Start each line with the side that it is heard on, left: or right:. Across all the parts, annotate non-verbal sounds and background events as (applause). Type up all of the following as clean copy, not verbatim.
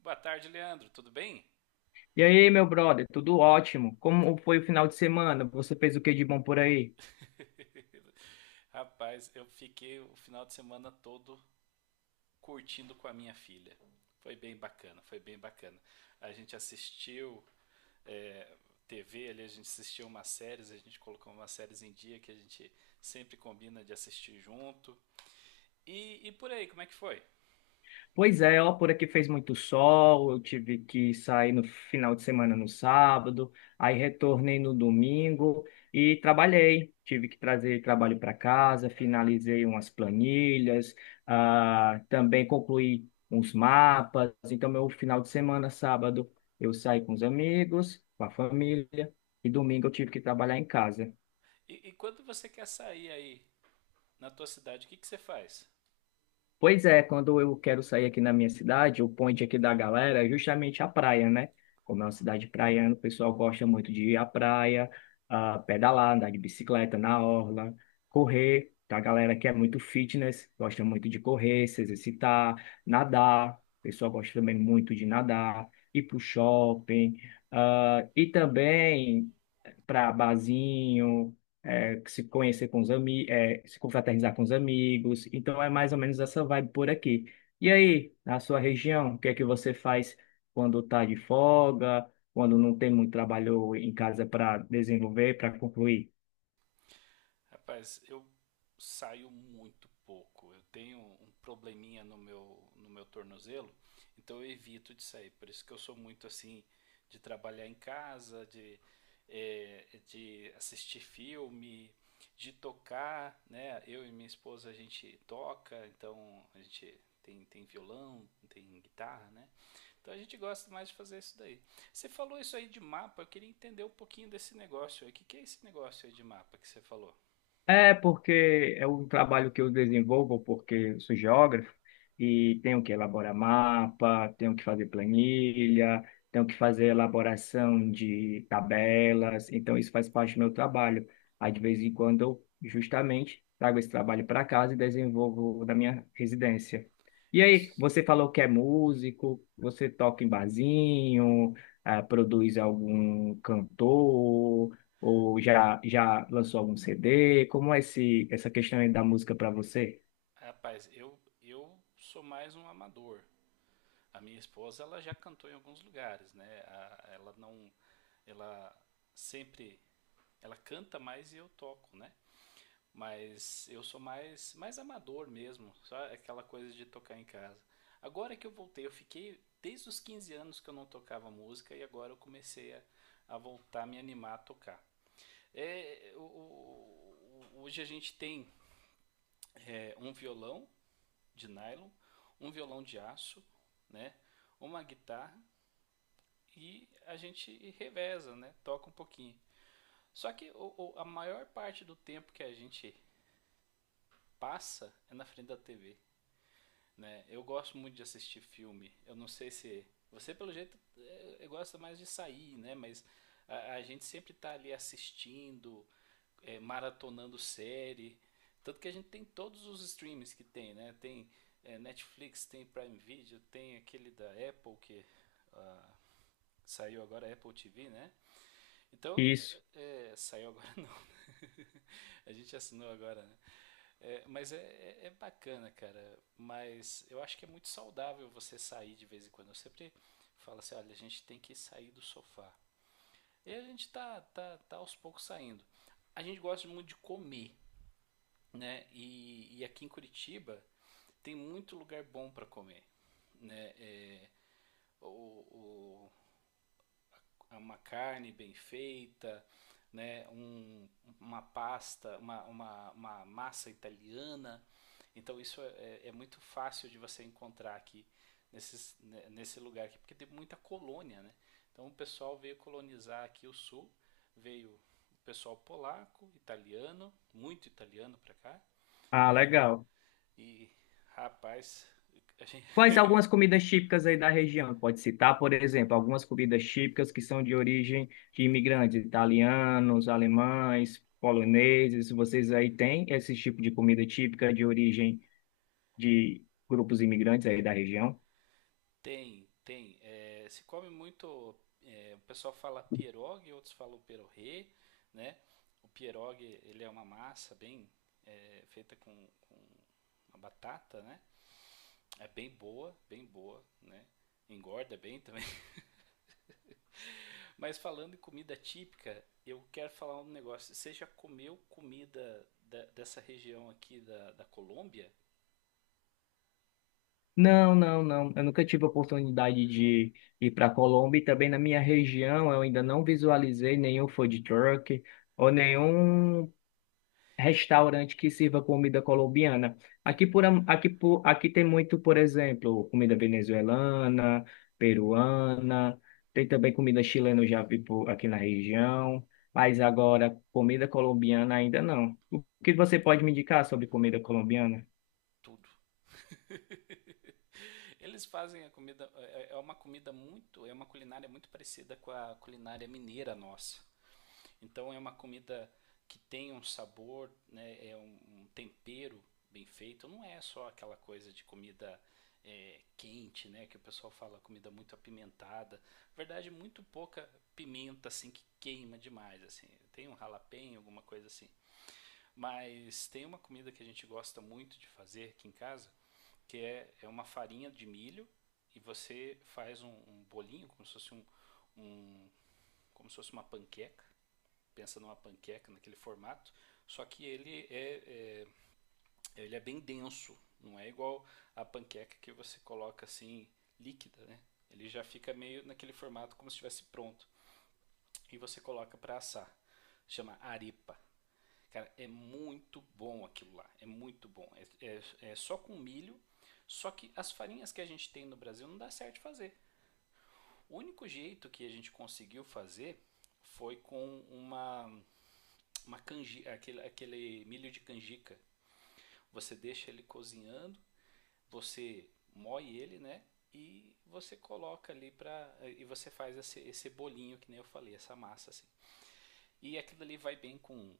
right: Boa tarde, Leandro. Tudo bem?
left: E aí, meu brother, tudo ótimo? Como foi o final de semana? Você fez o que de bom por aí?
right: Rapaz, eu fiquei o final de semana todo curtindo com a minha filha. Foi bem bacana, foi bem bacana. A gente assistiu é, TV ali, a gente assistiu umas séries, a gente colocou umas séries em dia que a gente sempre combina de assistir junto. E por aí, como é que foi?
left: Pois é, ó, por aqui fez muito sol, eu tive que sair no final de semana no sábado, aí retornei no domingo e trabalhei. Tive que trazer trabalho para casa,
right: Aham.
left: finalizei umas planilhas, também concluí uns mapas. Então, meu final de semana, sábado, eu saí com os amigos, com a família, e domingo eu tive que trabalhar em casa.
right: E quando você quer sair aí na tua cidade, o que você faz?
left: Pois é, quando eu quero sair aqui na minha cidade, o point aqui da galera é justamente a praia, né? Como é uma cidade praiana, o pessoal gosta muito de ir à praia, pedalar, andar de bicicleta na orla, correr. Tá? A galera que é muito fitness, gosta muito de correr, se exercitar, nadar. O pessoal gosta também muito de nadar, ir pro shopping. E também para barzinho, é, se conhecer com os amigos, se confraternizar com os amigos. Então é mais ou menos essa vibe por aqui. E aí, na sua região, o que é que você faz quando tá de folga, quando não tem muito trabalho em casa para desenvolver, para concluir?
right: Rapaz, eu saio muito pouco. Eu tenho um probleminha no meu tornozelo, então eu evito de sair. Por isso que eu sou muito assim de trabalhar em casa, de, de assistir filme, de tocar, né? Eu e minha esposa a gente toca, então a gente tem violão, tem guitarra, né? Então a gente gosta mais de fazer isso daí. Você falou isso aí de mapa, eu queria entender um pouquinho desse negócio aí. O que é esse negócio aí de mapa que você falou?
left: É porque é um trabalho que eu desenvolvo porque eu sou geógrafo e tenho que elaborar mapa, tenho que fazer planilha, tenho que fazer elaboração de tabelas, então isso faz parte do meu trabalho. Aí de vez em quando eu justamente trago esse trabalho para casa e desenvolvo da minha residência. E aí,
right: Isso.
left: você falou que é músico, você toca em barzinho, produz algum cantor? Ou já lançou algum CD? Como é essa questão aí da música para você?
right: Rapaz, eu sou mais um amador. A minha esposa, ela já cantou em alguns lugares, né? A- ela não. Ela sempre. Ela canta mais e eu toco, né? Mas eu sou mais amador mesmo. Só aquela coisa de tocar em casa. Agora que eu voltei, eu fiquei. Desde os 15 anos que eu não tocava música e agora eu comecei a voltar a me animar a tocar. É, hoje a gente tem um violão de nylon, um violão de aço, né? Uma guitarra e a gente reveza, né? Toca um pouquinho. Só que a maior parte do tempo que a gente passa é na frente da TV, né? Eu gosto muito de assistir filme. Eu não sei se você pelo jeito gosta mais de sair, né? Mas a gente sempre tá ali assistindo, maratonando série. Tanto que a gente tem todos os streams que tem, né? Tem Netflix, tem Prime Video, tem aquele da Apple que ah, saiu agora, Apple TV, né? Então,
left: Isso.
right: saiu agora não. (laughs) A gente assinou agora, né? É, mas é bacana, cara. Mas eu acho que é muito saudável você sair de vez em quando. Eu sempre falo assim, olha, a gente tem que sair do sofá. E a gente tá aos poucos saindo. A gente gosta muito de comer, né? E aqui em Curitiba tem muito lugar bom para comer, né? É, o, o, uma carne bem feita, né? Um, uma pasta, uma massa italiana. Então isso é, é muito fácil de você encontrar aqui nesse lugar aqui, porque tem muita colônia, né? Então o pessoal veio colonizar aqui o sul, veio o pessoal polaco, italiano, muito italiano para cá,
left: Ah,
right: né?
left: legal.
right: E, rapaz, a gente,
left: Quais algumas comidas típicas aí da região? Pode citar, por exemplo, algumas comidas típicas que são de origem de imigrantes, italianos, alemães,
right: (laughs) pô,
left: poloneses. Vocês aí têm esse tipo de comida típica de origem de grupos imigrantes aí da região?
right: tem, tem. É, se come muito. É, o pessoal fala pierogi, outros falam perorê, né? O pierogi, ele é uma massa bem feita com uma batata, né? É bem boa, né? Engorda bem (laughs) também. Mas falando em comida típica, eu quero falar um negócio. Você já comeu comida da- dessa região aqui da Colômbia?
left: Não, não, não. Eu nunca tive a oportunidade de ir para a Colômbia e também na minha região eu ainda não visualizei nenhum food truck ou
right: Aham.
left: nenhum
right: É,
left: restaurante que sirva comida colombiana.
right: é
left: Aqui por aqui tem muito, por exemplo, comida venezuelana, peruana, tem também comida chilena, eu já vi aqui na região, mas agora comida colombiana ainda não. O que você pode me indicar sobre comida colombiana?
right: tudo. Eles fazem a comida, é uma comida muito, é uma culinária muito parecida com a culinária mineira nossa. Então é uma comida que tem um sabor, né, é um, um tempero bem feito, não é só aquela coisa de comida quente, né, que o pessoal fala comida muito apimentada. Na verdade, muito pouca pimenta assim que queima demais, assim. Tem um ralapenho, alguma coisa assim. Mas tem uma comida que a gente gosta muito de fazer aqui em casa, é uma farinha de milho e você faz um, um bolinho, como se fosse um, como se fosse uma panqueca. Pensa numa panqueca naquele formato, só que ele ele é bem denso, não é igual a panqueca que você coloca assim líquida, né? Ele já fica meio naquele formato como se estivesse pronto e você coloca para assar. Chama arepa. Cara, é muito bom aquilo lá. É muito bom. É, é, é só com milho. Só que as farinhas que a gente tem no Brasil não dá certo fazer. O único jeito que a gente conseguiu fazer foi com uma canjica, aquele milho de canjica. Você deixa ele cozinhando, você moe ele, né? E você coloca ali para e você faz esse bolinho que nem eu falei, essa massa assim. E aquilo ali vai bem com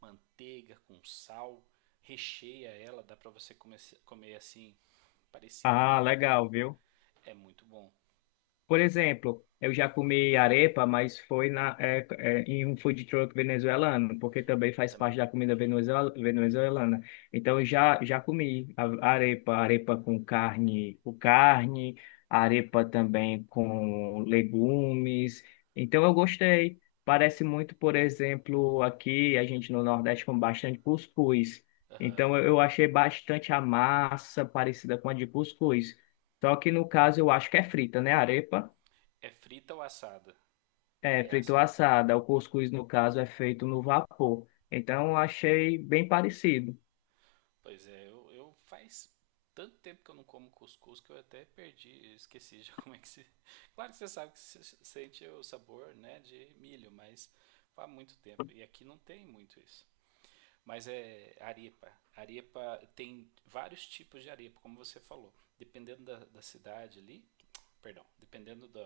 right: manteiga, com sal, recheia ela, dá para você comer, comer assim, parecido.
left: Ah, legal, viu?
right: É muito bom
left: Por exemplo, eu já comi arepa, mas foi em um food truck venezuelano, porque também faz parte
right: também.
left: da comida venezuelana. Então, eu já comi arepa, arepa com carne, arepa também com legumes. Então, eu gostei. Parece muito, por exemplo, aqui a gente no Nordeste come bastante cuscuz.
right: Ah,
left: Então, eu achei bastante a massa parecida com a de cuscuz. Só que no caso eu acho que é frita, né? Arepa.
right: é frita ou assada?
left: É,
right: É
left: frito ou
right: assada, é.
left: assada. O cuscuz, no caso, é feito no vapor. Então, eu achei bem parecido.
right: Pois é, eu faz tanto tempo que eu não como cuscuz que eu até perdi, eu esqueci já (laughs) como é que se. Claro que você sabe que você sente o sabor, né, de milho, mas faz muito tempo. E aqui não tem muito isso. Mas é arepa. Arepa tem vários tipos de arepa, como você falou. Dependendo da cidade ali, perdão, dependendo do,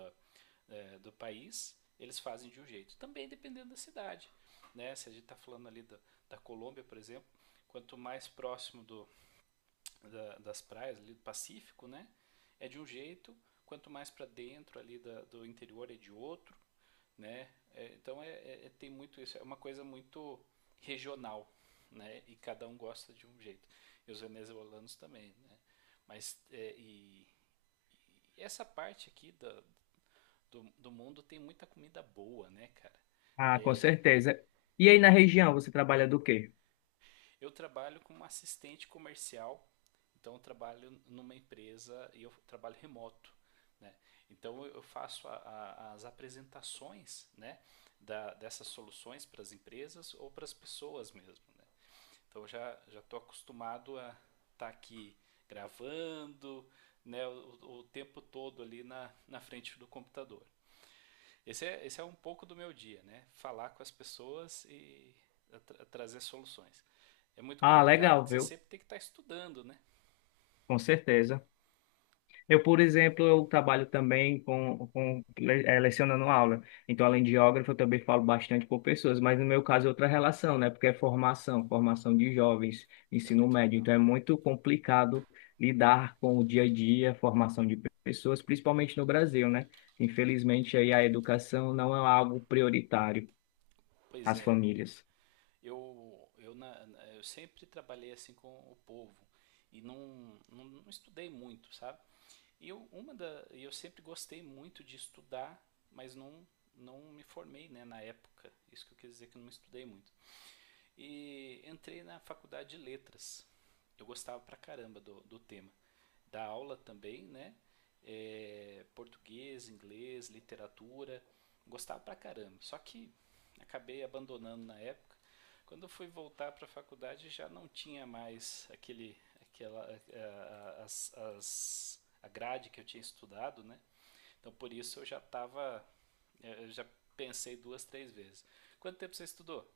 right: do país, eles fazem de um jeito. Também dependendo da cidade. Né? Se a gente está falando ali da, da Colômbia, por exemplo, quanto mais próximo do, das praias ali do Pacífico, né? É de um jeito, quanto mais para dentro ali da, do interior é de outro, né? Então tem muito isso, é uma coisa muito regional, né? E cada um gosta de um jeito. E os venezuelanos também, né? Mas e essa parte aqui da, do mundo tem muita comida boa, né, cara?
left: Ah, com
right: É,
left: certeza. E aí, na região, você trabalha do quê?
right: eu trabalho como assistente comercial, então eu trabalho numa empresa e eu trabalho remoto. Né? Então eu faço as apresentações, né, da, dessas soluções para as empresas ou para as pessoas mesmo. Né? Então eu já estou acostumado a estar tá aqui gravando, né, o tempo todo ali na, na frente do computador. Esse é um pouco do meu dia, né? Falar com as pessoas e trazer soluções. É muito
left: Ah,
right: complicado,
left: legal,
right: porque você
left: viu?
right: sempre tem que estar estudando, né?
left: Com certeza. Eu, por exemplo, eu trabalho também lecionando aula. Então,
right: Hum,
left: além de geógrafo, eu também falo bastante com pessoas, mas no meu caso é outra relação, né? Porque é formação, formação de jovens,
right: isso é
left: ensino
right: muito
left: médio.
right: legal.
left: Então, é muito complicado lidar com o dia a dia, formação de pessoas, principalmente no Brasil, né? Infelizmente, aí a educação não é algo prioritário
right: Pois
left: às
right: é,
left: famílias.
right: eu, eu, na, eu sempre trabalhei assim com o povo e não, não, não estudei muito, sabe? E eu, uma da, eu sempre gostei muito de estudar, mas não, não me formei, né, na época. Isso que eu quis dizer que eu não estudei muito. E entrei na faculdade de letras. Eu gostava pra caramba do tema. Da aula também, né? É, português, inglês, literatura. Gostava pra caramba. Só que acabei abandonando na época. Quando eu fui voltar para a faculdade já não tinha mais aquele, aquela, a, as- a grade que eu tinha estudado, né? Então por isso eu já estava, eu já pensei duas, três vezes. Quanto tempo você estudou?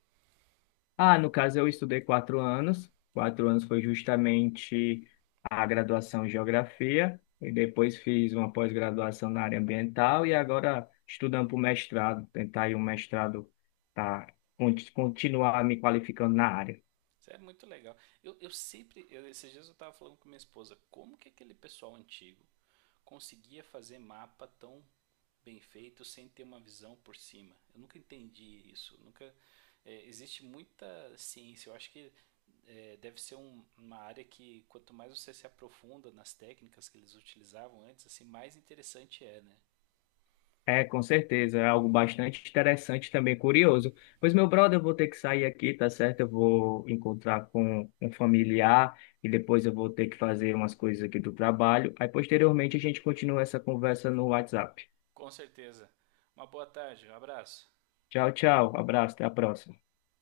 left: Ah, no caso eu estudei 4 anos. 4 anos foi justamente a graduação em geografia e depois fiz uma pós-graduação na área ambiental e agora estudando para o mestrado, tentar ir um mestrado para continuar me qualificando na área.
right: Isso é muito legal. Esses dias eu estava falando com minha esposa, como que aquele pessoal antigo conseguia fazer mapa tão bem feito sem ter uma visão por cima? Eu nunca entendi isso. Nunca existe muita ciência. Eu acho que deve ser uma área que quanto mais você se aprofunda nas técnicas que eles utilizavam antes, assim mais interessante é, né?
left: É, com certeza, é algo bastante interessante também, curioso. Pois, meu brother, eu vou ter que sair aqui, tá certo? Eu vou encontrar com um familiar e depois eu vou ter que fazer umas coisas aqui do trabalho. Aí, posteriormente, a gente continua essa conversa no WhatsApp.
right: Com certeza. Uma boa tarde, um abraço.
left: Tchau, tchau, abraço, até a próxima.